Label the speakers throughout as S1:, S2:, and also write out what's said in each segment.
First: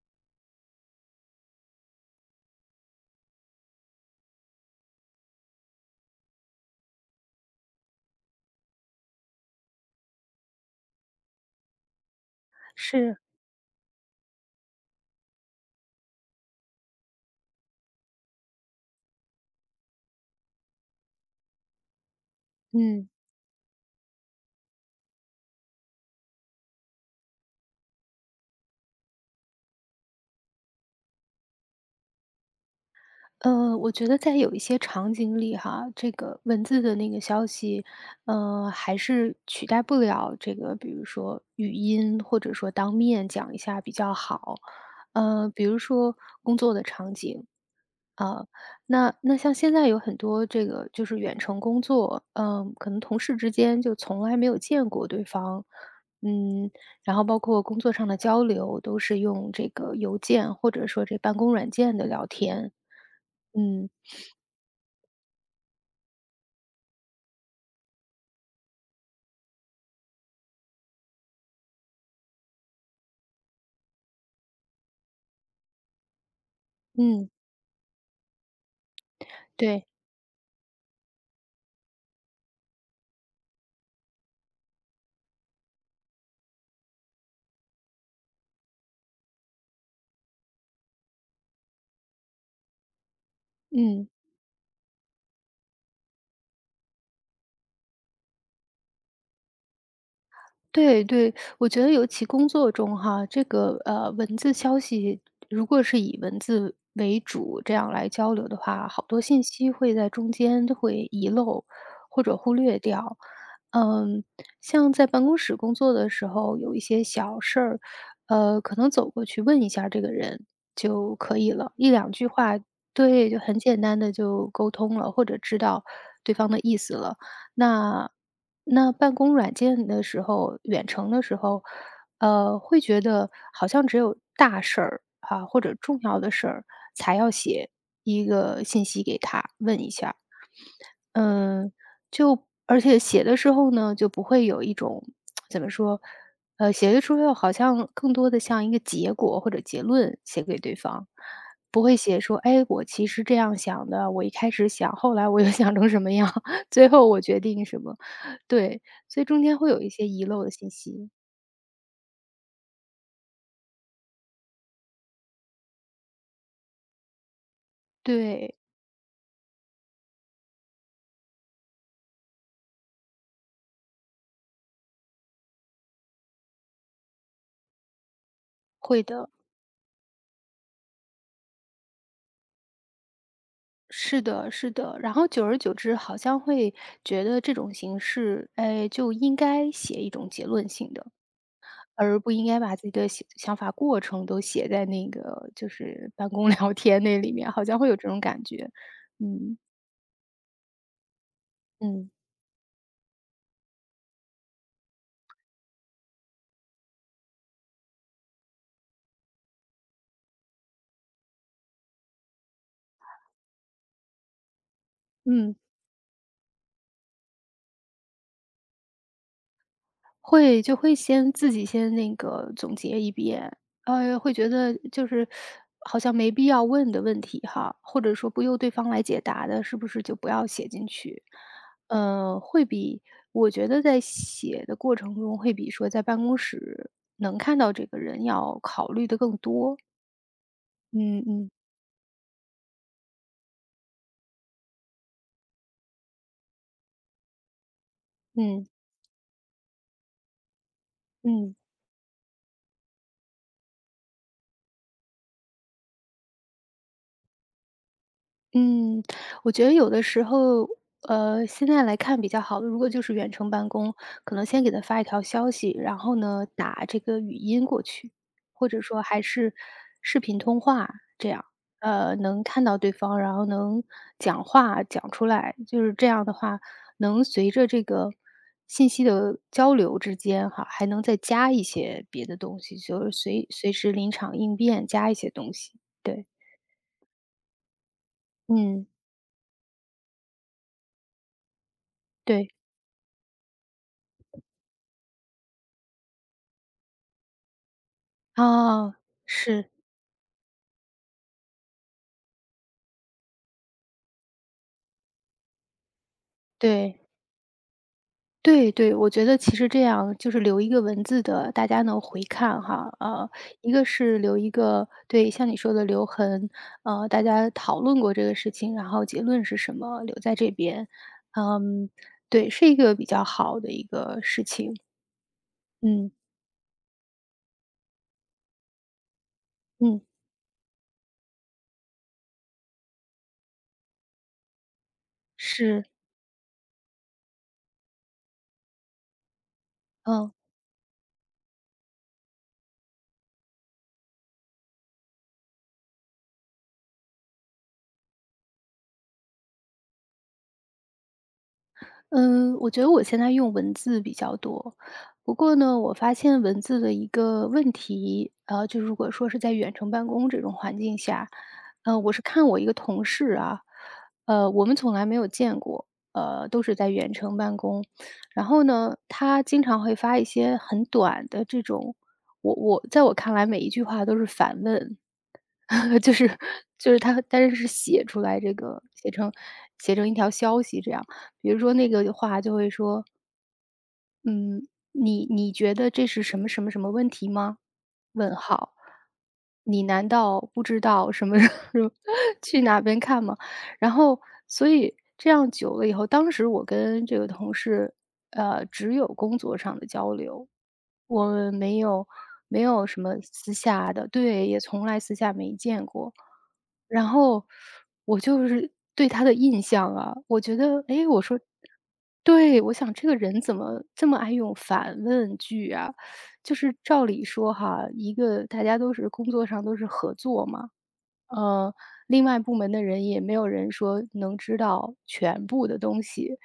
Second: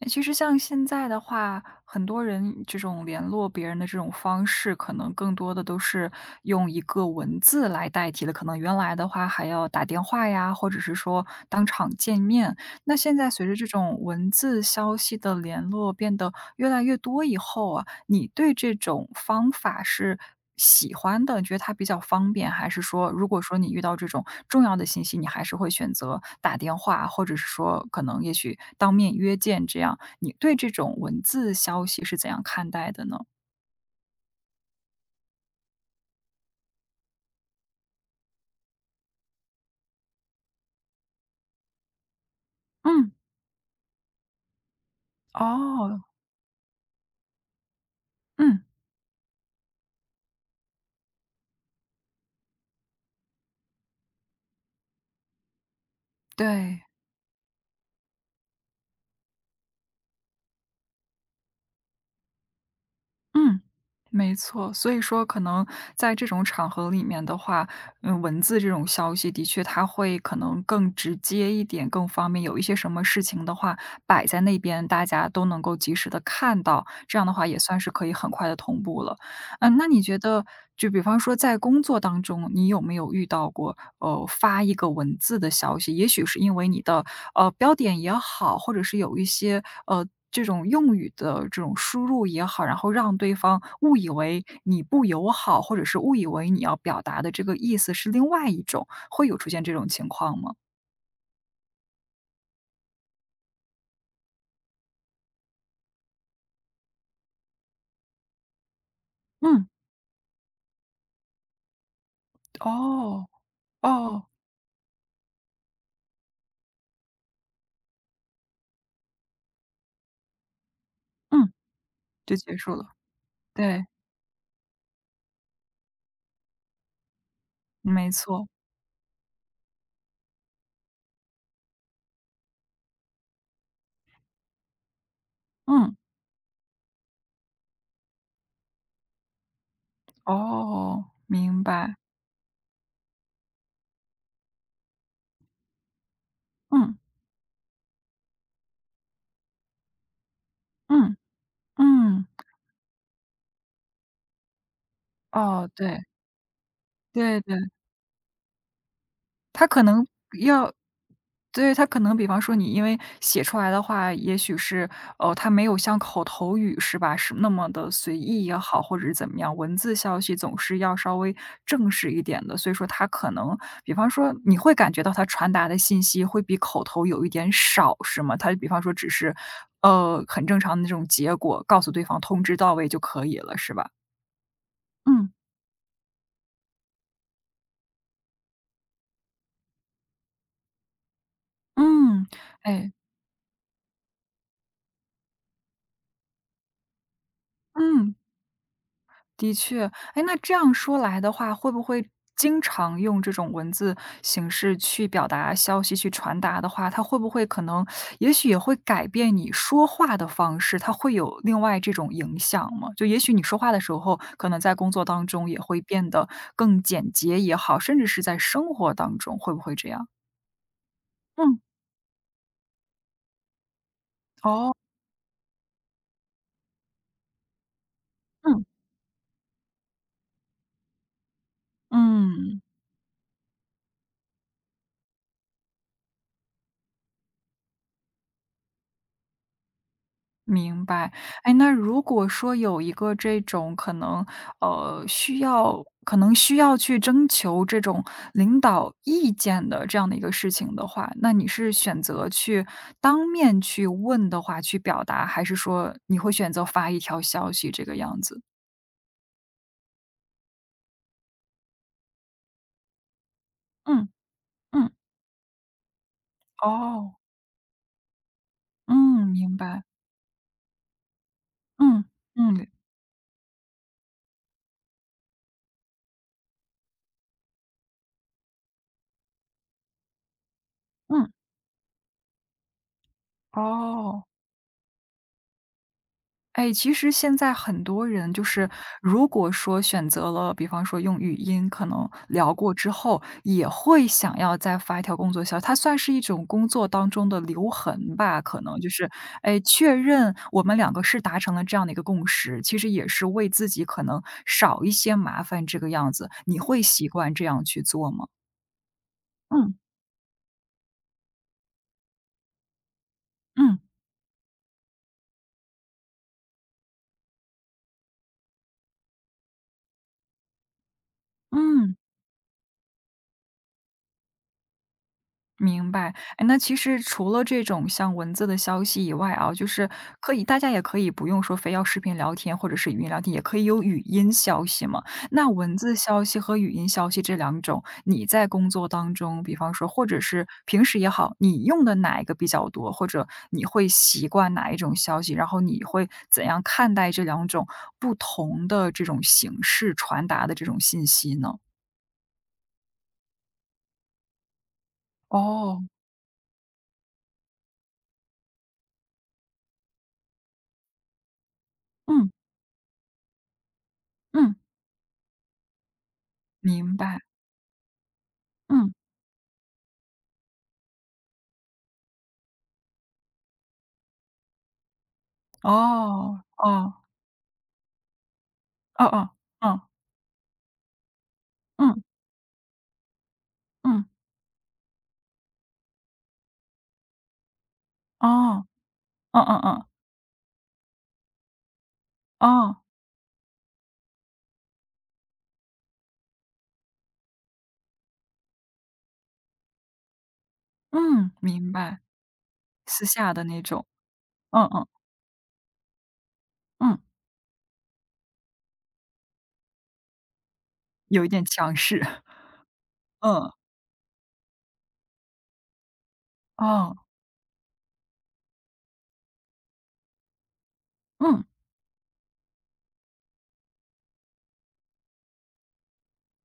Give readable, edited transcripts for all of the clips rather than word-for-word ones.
S1: 诶其实像现在的话，很多人这种联络别人的这种方式，可能更多的都是用一个文字来代替了。可能原来的话还要打电话呀，或者是说当场见面。那现
S2: 是，
S1: 在随着这种文字消息的联络变得越来越多以后啊，你对这种方法是喜欢的，你觉得它比较方便，还是
S2: 嗯，
S1: 说如果说你遇到这种重要的信息，你还是会选择打电话，或者是说可能也许当面约见这样，你对这种文字消息是怎样看待的呢？
S2: 我觉得在有一些场景里哈，这个文字的那个消息，还是取代不了这个，比如说语音，或者说当
S1: 嗯，
S2: 面讲一下比较好。比如
S1: 哦，
S2: 说工作的场景，啊，
S1: 嗯，
S2: 那像现在有很多这个就是远程工作，可能同事之间就从来没有见过对方，嗯，
S1: 对。
S2: 然后包括工作上的交流都是用这个邮件或者说这办公软件的聊天。
S1: 嗯，
S2: 嗯。
S1: 没错。所以说，可能在这种场合里面的话，嗯，文字这种消息的确它会可能更直接一点，更方便。有一些什么事情的话，摆在那边，大家都能够及时的看到，这样
S2: 嗯。
S1: 的话也算是可以很快的同步了。嗯，那
S2: 对。
S1: 你觉得就比方说在工作当中，你有没有遇到过，呃，发一个文字的消息，也许是因为你的，标点也好，或者是有一些，这种用语的这种输入也好，然后让对方误
S2: 嗯。
S1: 以为你不友好，或者是误以为你要表达的这个意思是另外一种，会有出现这种情况吗？
S2: 对对。我觉得尤其工作中哈，这个文字消息，如果是以文字为主这样来交流的话，好多信
S1: 嗯，
S2: 息会在中间就会遗漏或者忽略掉。
S1: 哦，
S2: 嗯。
S1: 哦，
S2: 像在办公室工作的时候，有一些小事儿，可能走过去问一下这个人就可以
S1: 嗯，
S2: 了，一两句
S1: 就结
S2: 话，
S1: 束了。
S2: 对，就很简
S1: 对，
S2: 单的就沟通了，或者知道对方的意思了。
S1: 没
S2: 那
S1: 错。
S2: 那办公软件的时候，远程的时候，会觉得好像只有大事儿啊，或者
S1: 嗯，
S2: 重要的事儿才要写一个信息给他问一下。
S1: 哦，明
S2: 嗯，
S1: 白。
S2: 就而且写的时候呢，就不会有一种怎么说，写
S1: 嗯，
S2: 的时候好像更多的像一个结果或者结论写给对方，
S1: 嗯。
S2: 不会写
S1: 嗯，
S2: 说，哎，我其实这样想的，我一开始想，后来我又
S1: 哦，
S2: 想成
S1: 对，
S2: 什么样，最后我决
S1: 对对，
S2: 定什么，对，所以中间
S1: 他
S2: 会有
S1: 可
S2: 一
S1: 能
S2: 些遗漏的信
S1: 要
S2: 息。
S1: 对，他可能比方说你因为写出来的话，也许是，哦，他没有像口头语是吧，是那么的随意
S2: 对。
S1: 也好，或者是怎么样，文字消息总是要稍微正式一点的，所以说他可能比方说你会感觉到他传达的信息会比口头有一点少，是吗？他比方说
S2: 会
S1: 只
S2: 的。
S1: 是，很正常的那种结果，告诉对方通知到位就可以了，是吧？
S2: 是的，是的。然后
S1: 嗯，
S2: 久而久之，好像会觉得这种形式，哎，就应该写一种结论性的。而
S1: 嗯，
S2: 不应该把自己
S1: 哎，
S2: 的想法过程都写在那个就是办公 聊天那里面，好像会有这
S1: 嗯。
S2: 种感觉。
S1: 的
S2: 嗯。
S1: 确，哎，那这样说来的话，会不会
S2: 嗯。
S1: 经常用这种文字形式去表达消息、去传达的话，它会不会可能也许也会改变你说话的方式，它会有另外这种影响吗？就也许你说话的时候，可能在工作当中
S2: 嗯，
S1: 也会变得更简洁也好，甚至是在生活当中，会不会这样？
S2: 会就会先自
S1: 嗯，
S2: 己先那个总结一遍，会觉
S1: 哦，
S2: 得就是好像没必要问的问题哈，或者说不由
S1: 嗯，
S2: 对方来解答的，是不是就不要写进去？呃，
S1: 嗯。
S2: 会比我觉得在写的过程中，会比说在办公室能看到这个人要考虑的更多。
S1: 明白，
S2: 嗯嗯。
S1: 哎，那如果说有一个这种可能，需要可能需要去征求这种领
S2: 嗯
S1: 导意见的这样的一个事情的话，那你
S2: 嗯
S1: 是选择去当面去问的话，去表达，还是说你会选择发一条消息这个样子？
S2: 嗯。我觉得有的时候，现在来看比较好的，如果就是远程办公，
S1: 嗯
S2: 可能先给他
S1: 嗯，
S2: 发一条消息，然后呢打这
S1: 哦，
S2: 个语音过去，或者说还
S1: 嗯，
S2: 是
S1: 明白，
S2: 视频通话这样，
S1: 嗯
S2: 能看
S1: 嗯
S2: 到对方，然后能讲话讲出来，就是这样的话，能随着这个信息的交流之间哈，还能再
S1: 嗯，
S2: 加一些别的东西，就是随时临
S1: 哦。
S2: 场应变加一些东西。对。
S1: 哎，其实现在很多人就是，
S2: 嗯。
S1: 如果说选择了，比方说用语音可能
S2: 对。
S1: 聊过之后，也会想要再发一条工作消息，它算是一种工作当中的留痕吧，可能就
S2: 啊。
S1: 是，哎，
S2: 是。
S1: 确认我们两个是达成了这样的一个共识，其实也是为自己可能少一些麻烦这个样子，你会
S2: 对。
S1: 习惯这样去做吗？
S2: 对对。我觉得其实
S1: 嗯
S2: 这样就是留一个文字的，大家能回看哈，一
S1: 嗯
S2: 个是留一个对，像你说的留痕，大家讨论过这个事情，然后结论是什么，留在这边。嗯。
S1: 嗯。
S2: 对，是一个比较好的一个事情。
S1: 明
S2: 嗯
S1: 白，哎，那其实除了这种像文字的消息以外啊，就是
S2: 嗯。
S1: 可以，大家也可以不用说非要视频聊天或者是语音聊天，也可以有语音消息嘛。那文
S2: 是。
S1: 字消息和语音消息这两种，你在工作当中，比方说或者
S2: 嗯。
S1: 是平时也好，你用的哪一个比较多，或者你会习惯哪一种消息，然后你会怎样看待这两种不同的这种形式传达的这种信息呢？
S2: 嗯。我觉得我现在用文字比较多，不过呢，
S1: 哦，
S2: 我发现文字的一个问题，就如果说是在远程办公这种环境下，我是
S1: 嗯
S2: 看我一个同事啊，
S1: 嗯，
S2: 我们从来没有见过，都是在
S1: 明
S2: 远
S1: 白，
S2: 程办公。然后
S1: 嗯。
S2: 呢，他经常会发一些很短的这种，我在我看来每一句话都是反问，就是
S1: 哦，
S2: 就
S1: 哦，
S2: 是他，但是是写出来这个写
S1: 哦
S2: 成
S1: 哦，
S2: 写成一条消息这样。比如说
S1: 嗯，
S2: 那
S1: 嗯，
S2: 个话就会说，
S1: 嗯，
S2: 嗯，你觉得这是什么什么什么问题吗？问
S1: 哦，
S2: 号。
S1: 嗯嗯
S2: 你
S1: 嗯，
S2: 难道不知道什么 什么去哪
S1: 哦，
S2: 边看吗？然后，所以这样久了以后，当时我跟这个同事，只有工作上的交流，我
S1: 嗯，
S2: 们
S1: 明
S2: 没
S1: 白，
S2: 有没有什
S1: 私
S2: 么
S1: 下的
S2: 私
S1: 那种，
S2: 下的，对，也
S1: 嗯
S2: 从
S1: 嗯，
S2: 来私下没见过。
S1: 嗯，
S2: 然后我就是对他的印象啊，我觉得，哎，我
S1: 有一
S2: 说，
S1: 点强势，
S2: 对，我想这个人
S1: 嗯，
S2: 怎么这么爱用反问句啊？就是
S1: 哦，
S2: 照理说哈，一个大家都是工作上都是合作嘛，
S1: 嗯，
S2: 呃，另外部门的人也没有人说能知道全部的东西，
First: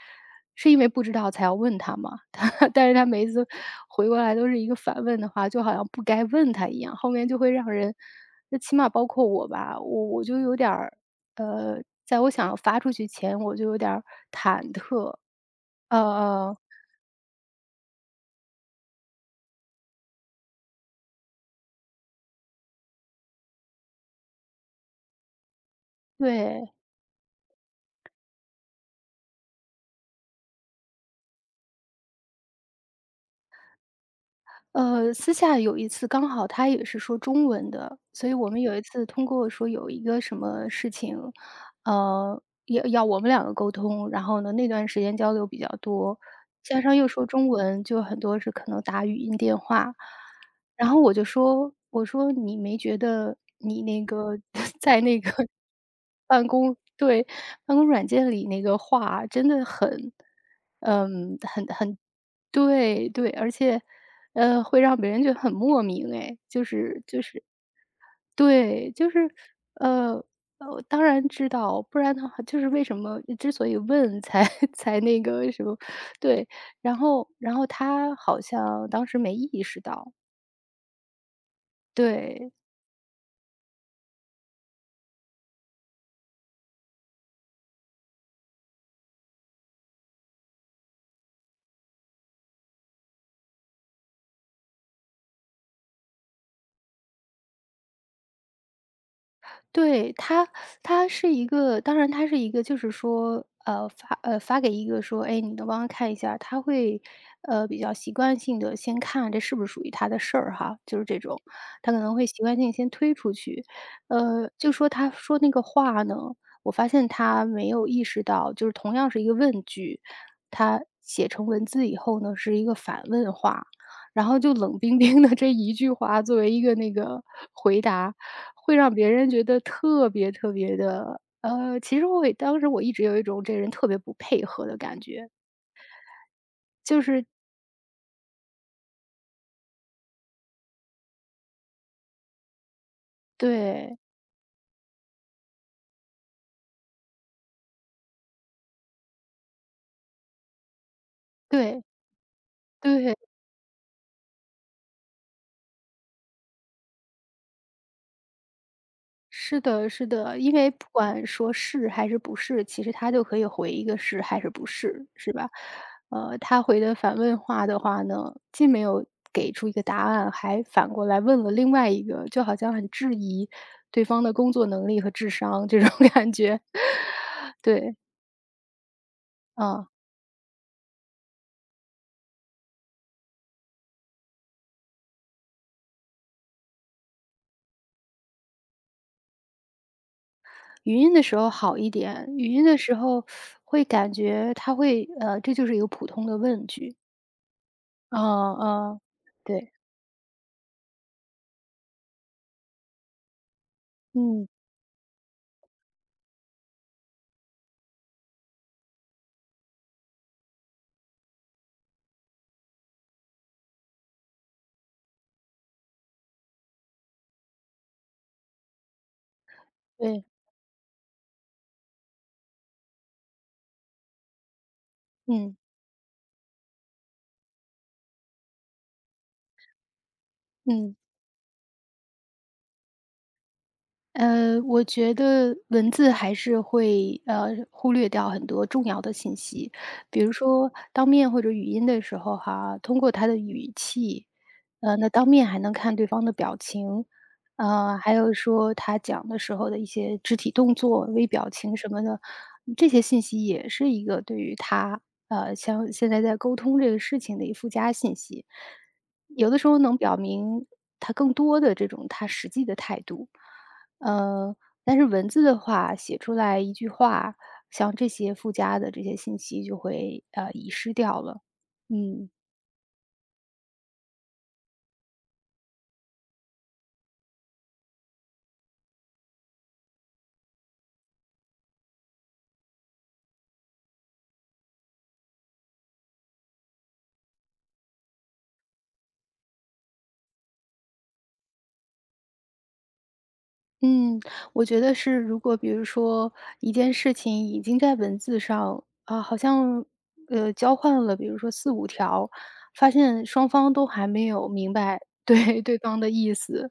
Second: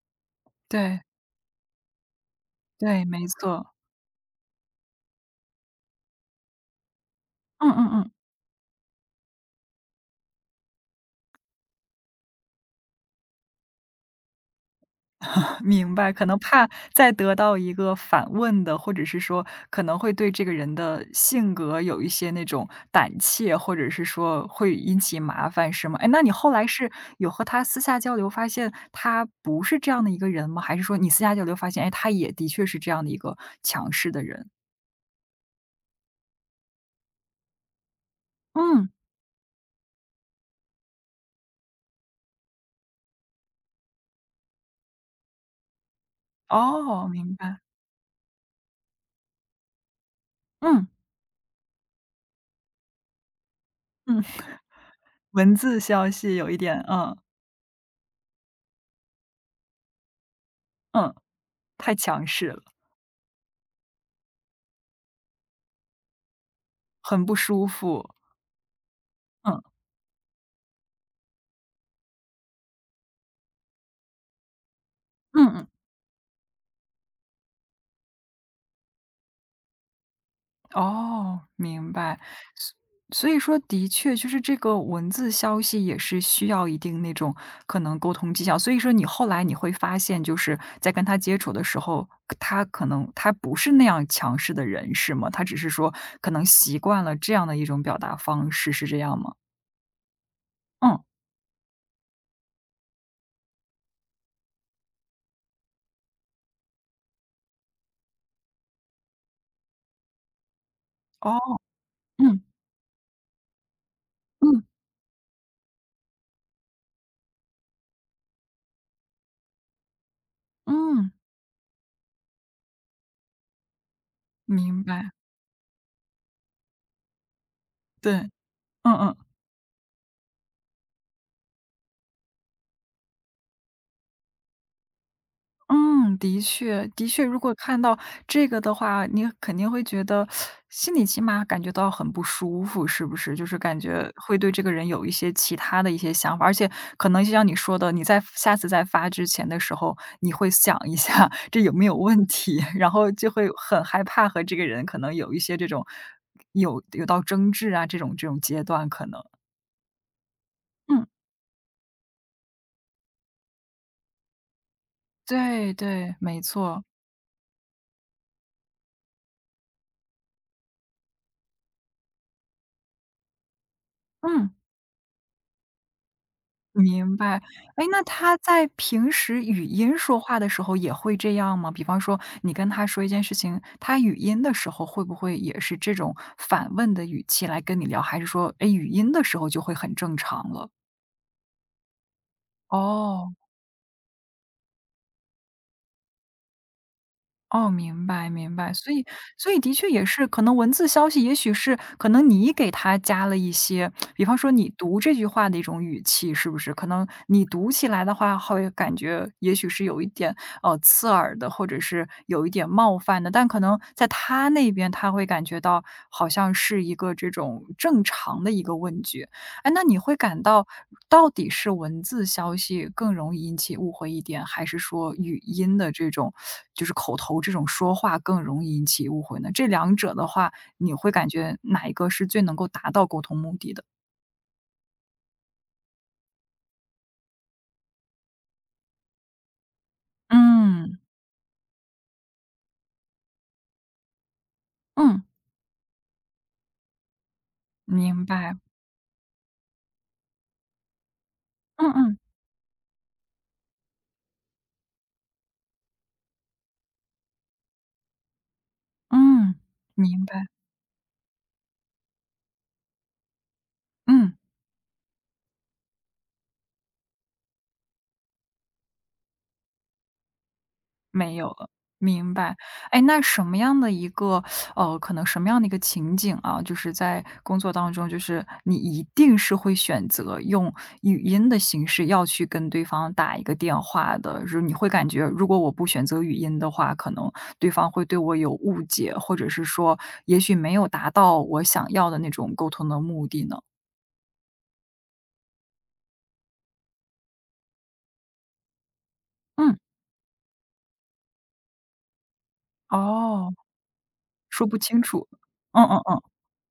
S2: 是因为
S1: 对，
S2: 不知道才要问他嘛。但是他
S1: 对，
S2: 每
S1: 没
S2: 一次
S1: 错，
S2: 回过来都是一个反问的话，就好像不该问他一样，后面就会让
S1: 嗯嗯
S2: 人。
S1: 嗯。
S2: 那起码包括我吧，我就有点儿，在我想要发出去前，我就有点儿忐忑。
S1: 明
S2: 呃
S1: 白，可能
S2: 呃，
S1: 怕再得到一个反问的，或者是说可能会对这个人的性格有一些那种胆怯，或者是说会引起麻烦，是吗？哎，那你后来
S2: 对。
S1: 是有和他私下交流，发现他不是这样的一个人吗？还是说你私下交流发现，哎，他也的确是这样的一个强势的人？
S2: 私下有一次刚好他也是说中文的，所以我们有一
S1: 嗯，
S2: 次通过说有一个什么事情，呃，要我们两个沟通。然后呢，那段时间交流比较多，加上
S1: 哦，
S2: 又说
S1: 明
S2: 中
S1: 白，
S2: 文，就很多是可能打语音电话。
S1: 嗯
S2: 然后我就说，我说你没觉得你那
S1: 嗯，
S2: 个 在那个，
S1: 文字消息有一点，嗯
S2: 对，办公软件里那个话啊真的很，
S1: 嗯，
S2: 嗯，很
S1: 太
S2: 很
S1: 强势了，
S2: 对对，而且，会让别人觉得很莫名哎，就是就
S1: 很不
S2: 是
S1: 舒服，
S2: 对，就是，
S1: 嗯
S2: 呃，当然知道，不然的话就是为什么之所以问才 才那
S1: 嗯
S2: 个什
S1: 嗯。
S2: 么，对，然后他好像当时没意识到。
S1: 哦，明白。
S2: 对。
S1: 所所以说的确就是这个文字消息也是需要一定那种可能沟通技巧，所以说你后来你会发现就是在跟他接触的时候，他可能他不是那样强势的人，是吗？他只是说可能习惯了这样的一种表达方式，是这样吗？
S2: 对。他，
S1: 嗯，
S2: 他是一个，当然他是一个就是说，发给一个说：“哎，你能帮我看一下？”他会，比较习惯性的先看这是不是属于他的事儿哈，就是这
S1: 哦，
S2: 种，他可能会习
S1: 嗯
S2: 惯性先推出去。
S1: 嗯
S2: 就说他说那个话呢，我发现他没有意识到，就是同样是一个问句，他
S1: 嗯，
S2: 写成文字以后呢，是一个反问话，然后就冷
S1: 明
S2: 冰
S1: 白，
S2: 冰的 这一句话作为一个那个回答。
S1: 对，
S2: 会
S1: 嗯
S2: 让别
S1: 嗯。
S2: 人觉得特别特别的，其实我也当时我一直有一种这人特别不配合的感觉，
S1: 嗯，的确，
S2: 就
S1: 的确，
S2: 是，
S1: 如果看到这个的话，你肯定会觉得心里起码感觉到很不舒服，是不是？就是感
S2: 对。
S1: 觉会对这个人有一些其他的一些想法，而且可能就像你说的，你在下次再发之前的时候，你会想一下这有
S2: 对。
S1: 没有问题，然后
S2: 对。
S1: 就会很害怕和这个人可能有一些这种有到争执啊这种阶段，可能
S2: 是的，是的，因为不
S1: 嗯，
S2: 管说是还是不是，其实他就可以回一个是还是不是，是吧？
S1: 对对，没
S2: 他回
S1: 错，
S2: 的反问话的话呢，既没有给出一个答案，还反过来问了另外一个，就好像很质疑对方的
S1: 嗯。
S2: 工作能力和智商这种 感觉。
S1: 明白，诶，
S2: 对。
S1: 那他在平时语
S2: 嗯。
S1: 音说话的时候也会这样吗？比方说你跟他说一件事情，他语音的时候会不会也是这种反问的语气来跟你聊，还是说，诶，语音的时候就会很正常了？
S2: 语音的时候好一点，语音的时候
S1: 哦。
S2: 会感觉它这就是一个普通的问句。
S1: 哦，明白明
S2: 嗯
S1: 白。所
S2: 嗯。
S1: 以所以
S2: 对。
S1: 的确也是，可能文字消息也许是可能你给它加了一些，比方
S2: 嗯。
S1: 说你读这句话的一种语气，是不是？可能你读起来的话，会感觉也许是有一点刺耳的，或者是有一点冒犯的，但可能在他那边他会感觉到好像是一个这种正常的一个问句。哎，那你会
S2: 对。
S1: 感到到底是文字消息更容易引起误会一点，还是说语
S2: 嗯。
S1: 音的这种就是口头这种说话更容易引起误会呢？这两者的话，你
S2: 嗯。
S1: 会感觉哪一个是最能够达到沟通目的的？
S2: 我觉得文字还是会，忽略掉很多重要的信息。比如说
S1: 嗯，
S2: 当面或者语音的时候哈，通过他的语气，那
S1: 嗯，
S2: 当面还能看对方的表情，还
S1: 明
S2: 有
S1: 白。
S2: 说他讲的时候的一些肢体动作、微表情什
S1: 嗯
S2: 么
S1: 嗯
S2: 的，这些信息也是一个对于他，像现在在沟通这个事情的一附加信息。有
S1: 嗯，
S2: 的时候能表
S1: 明白。
S2: 明他更多的这种他实际的态度。
S1: 嗯。
S2: 呃，但是文字的话，写出来一句话，像这些附加的这些信息就会，遗失掉
S1: 没
S2: 了。
S1: 有了，
S2: 嗯。
S1: 明白。哎，那什么样的一个可能什么样的一个情景啊，就是在工作当中，就是你一定是会选择用语音的形式要去跟对方打一个电话的，就是你会感觉，如果我不选择语音的话，可能对方会对我有误解，或者是说，也许没有达到我想要的那种沟通的目的呢？
S2: 嗯，我觉得是，如果比如说一件事情已经在文字上，啊，好
S1: 嗯，
S2: 像，交换了，比如说四五条，发现双
S1: 哦，
S2: 方都还没有
S1: 说
S2: 明
S1: 不
S2: 白
S1: 清楚。
S2: 对对
S1: 嗯嗯
S2: 方的
S1: 嗯，
S2: 意思，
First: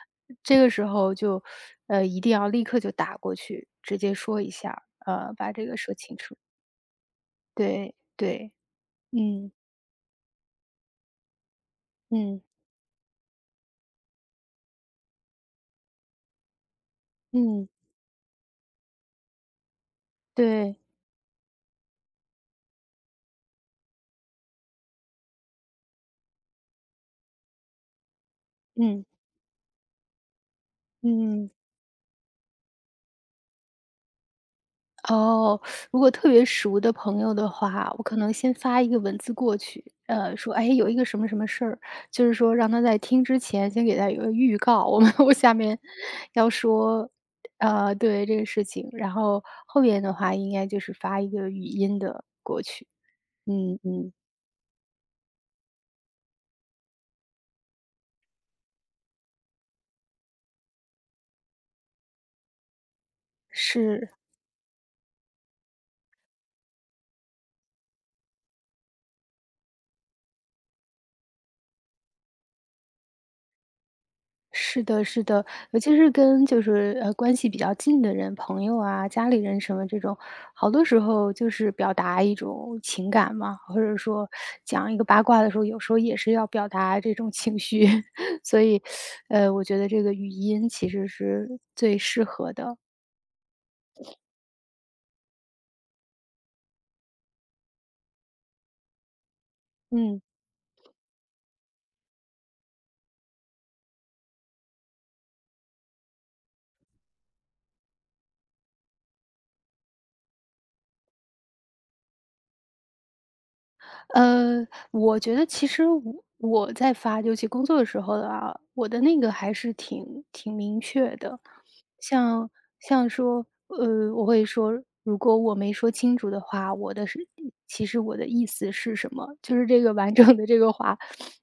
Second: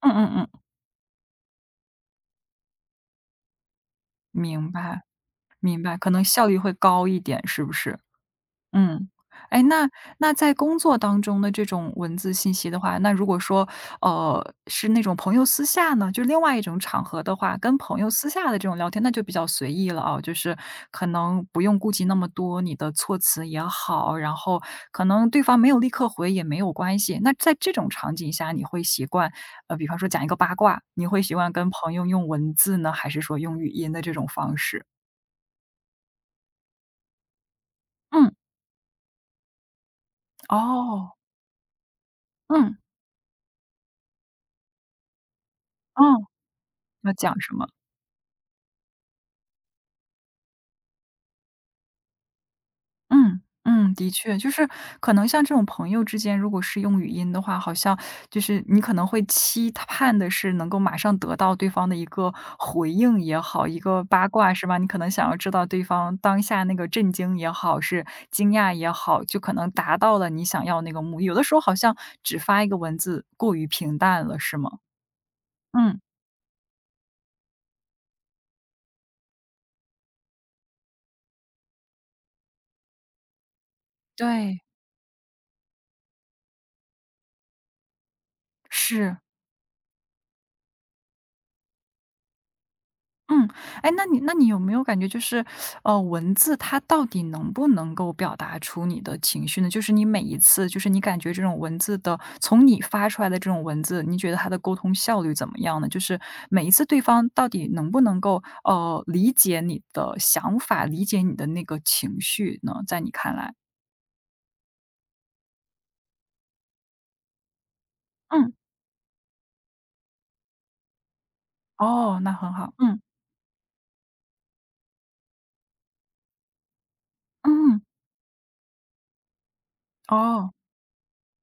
S1: 嗯嗯嗯，
S2: 这个时候就，一定要立刻就打过去，直接说一下
S1: 明
S2: 儿
S1: 白。
S2: 把这个
S1: 明
S2: 说
S1: 白，可
S2: 清
S1: 能
S2: 楚。
S1: 效率会高一点，是不
S2: 对。
S1: 是？
S2: 对。
S1: 嗯。
S2: 嗯
S1: 哎，那在工作当中的这种文字
S2: 嗯
S1: 信息的话，那如果说，是那种朋友私下呢，就另外一种场合的话，
S2: 嗯。
S1: 跟朋友私下的这种聊天，那就比较随意了啊，就是
S2: 对。
S1: 可能不用顾及那么多你的措辞也好，然后可能对方没有立刻回也没有关系。那在这种场景下，你会
S2: 嗯
S1: 习惯，比方说讲一个八卦，你会习
S2: 嗯。
S1: 惯跟朋友用文字呢，还是说用语音的这种方式？
S2: 哦，如果特别熟的朋友的话，我可
S1: 嗯。
S2: 能先发一个文字过去，说，哎，有一个
S1: 哦，
S2: 什么什么事儿，就是说让
S1: 嗯，
S2: 他在听之前先给他有个预告，我下面
S1: 嗯，
S2: 要说，
S1: 要讲什么？
S2: 对这个事情，然后后面的话应该就是发一个语音的过去。
S1: 嗯，
S2: 嗯
S1: 嗯，的
S2: 嗯。
S1: 确，就是可能像这种朋友之间，如果是用语音的话，好像就是你可能会期盼的是能够马上得到对方的一个回应也好，一个
S2: 是。
S1: 八卦是吧？你可能想要知道对方当下那个震惊也好，是惊讶也好，就可能达到了你想要那个目的。有的时候好像只发一个文字过于平淡了，是吗？
S2: 是的，是的，尤其
S1: 嗯，
S2: 是跟就是，关系比较近的人，朋友啊、家里人什么这种，好多时候就是表达一种情感嘛，或者说
S1: 对，
S2: 讲一个八卦的时候，有时候也是要表达这种情绪，所以，
S1: 是。
S2: 我觉得这个语音其实是最适合的。
S1: 嗯，哎，那你有没有感觉就是，文字它到底能不能够表达出你的情绪呢？就是你每
S2: 嗯。
S1: 一次，就是你感觉这种文字的，从你发出来的这种文字，你觉得它的沟通效率怎么样呢？就是每一次对方到底能不能够，理解你的想法，理解你的那个情绪呢？在你看来，
S2: 呃，我觉得其实我在发，尤其工作的时候
S1: 嗯，
S2: 啊，我的那个还是挺明确的。
S1: 哦，那
S2: 像
S1: 很好，嗯
S2: 像说，我会说，如果我没说清楚的话，我的是
S1: 嗯，
S2: 其实我的意思是什么，就是这个完整的
S1: 哦，
S2: 这个话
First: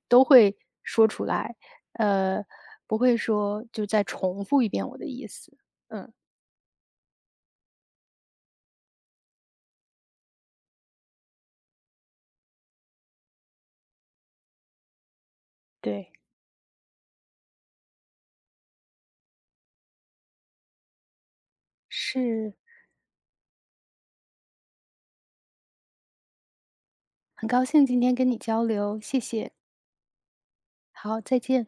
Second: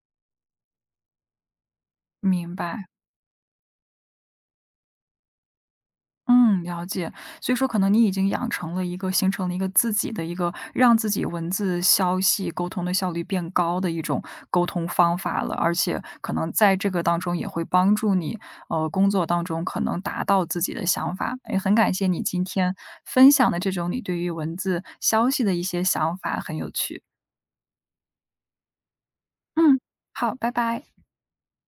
S2: 都会说出来，呃，
S1: 明白。
S2: 不会说就再重复一遍我的意思。嗯。
S1: 嗯，了解。所以说可能你已经养成了一个形成了一个自己的一个让自己文字消息沟通的效率变高的一种沟通方法了，而且
S2: 对。
S1: 可能在这个当中也会帮助你，呃，工作当中可能达到自己的想法。也很感谢你今
S2: 是。
S1: 天分享的这种你对于文字消息的一些想法，很有趣。
S2: 很高兴今天跟你交流，谢谢。
S1: 嗯，好，拜拜。
S2: 好，再见。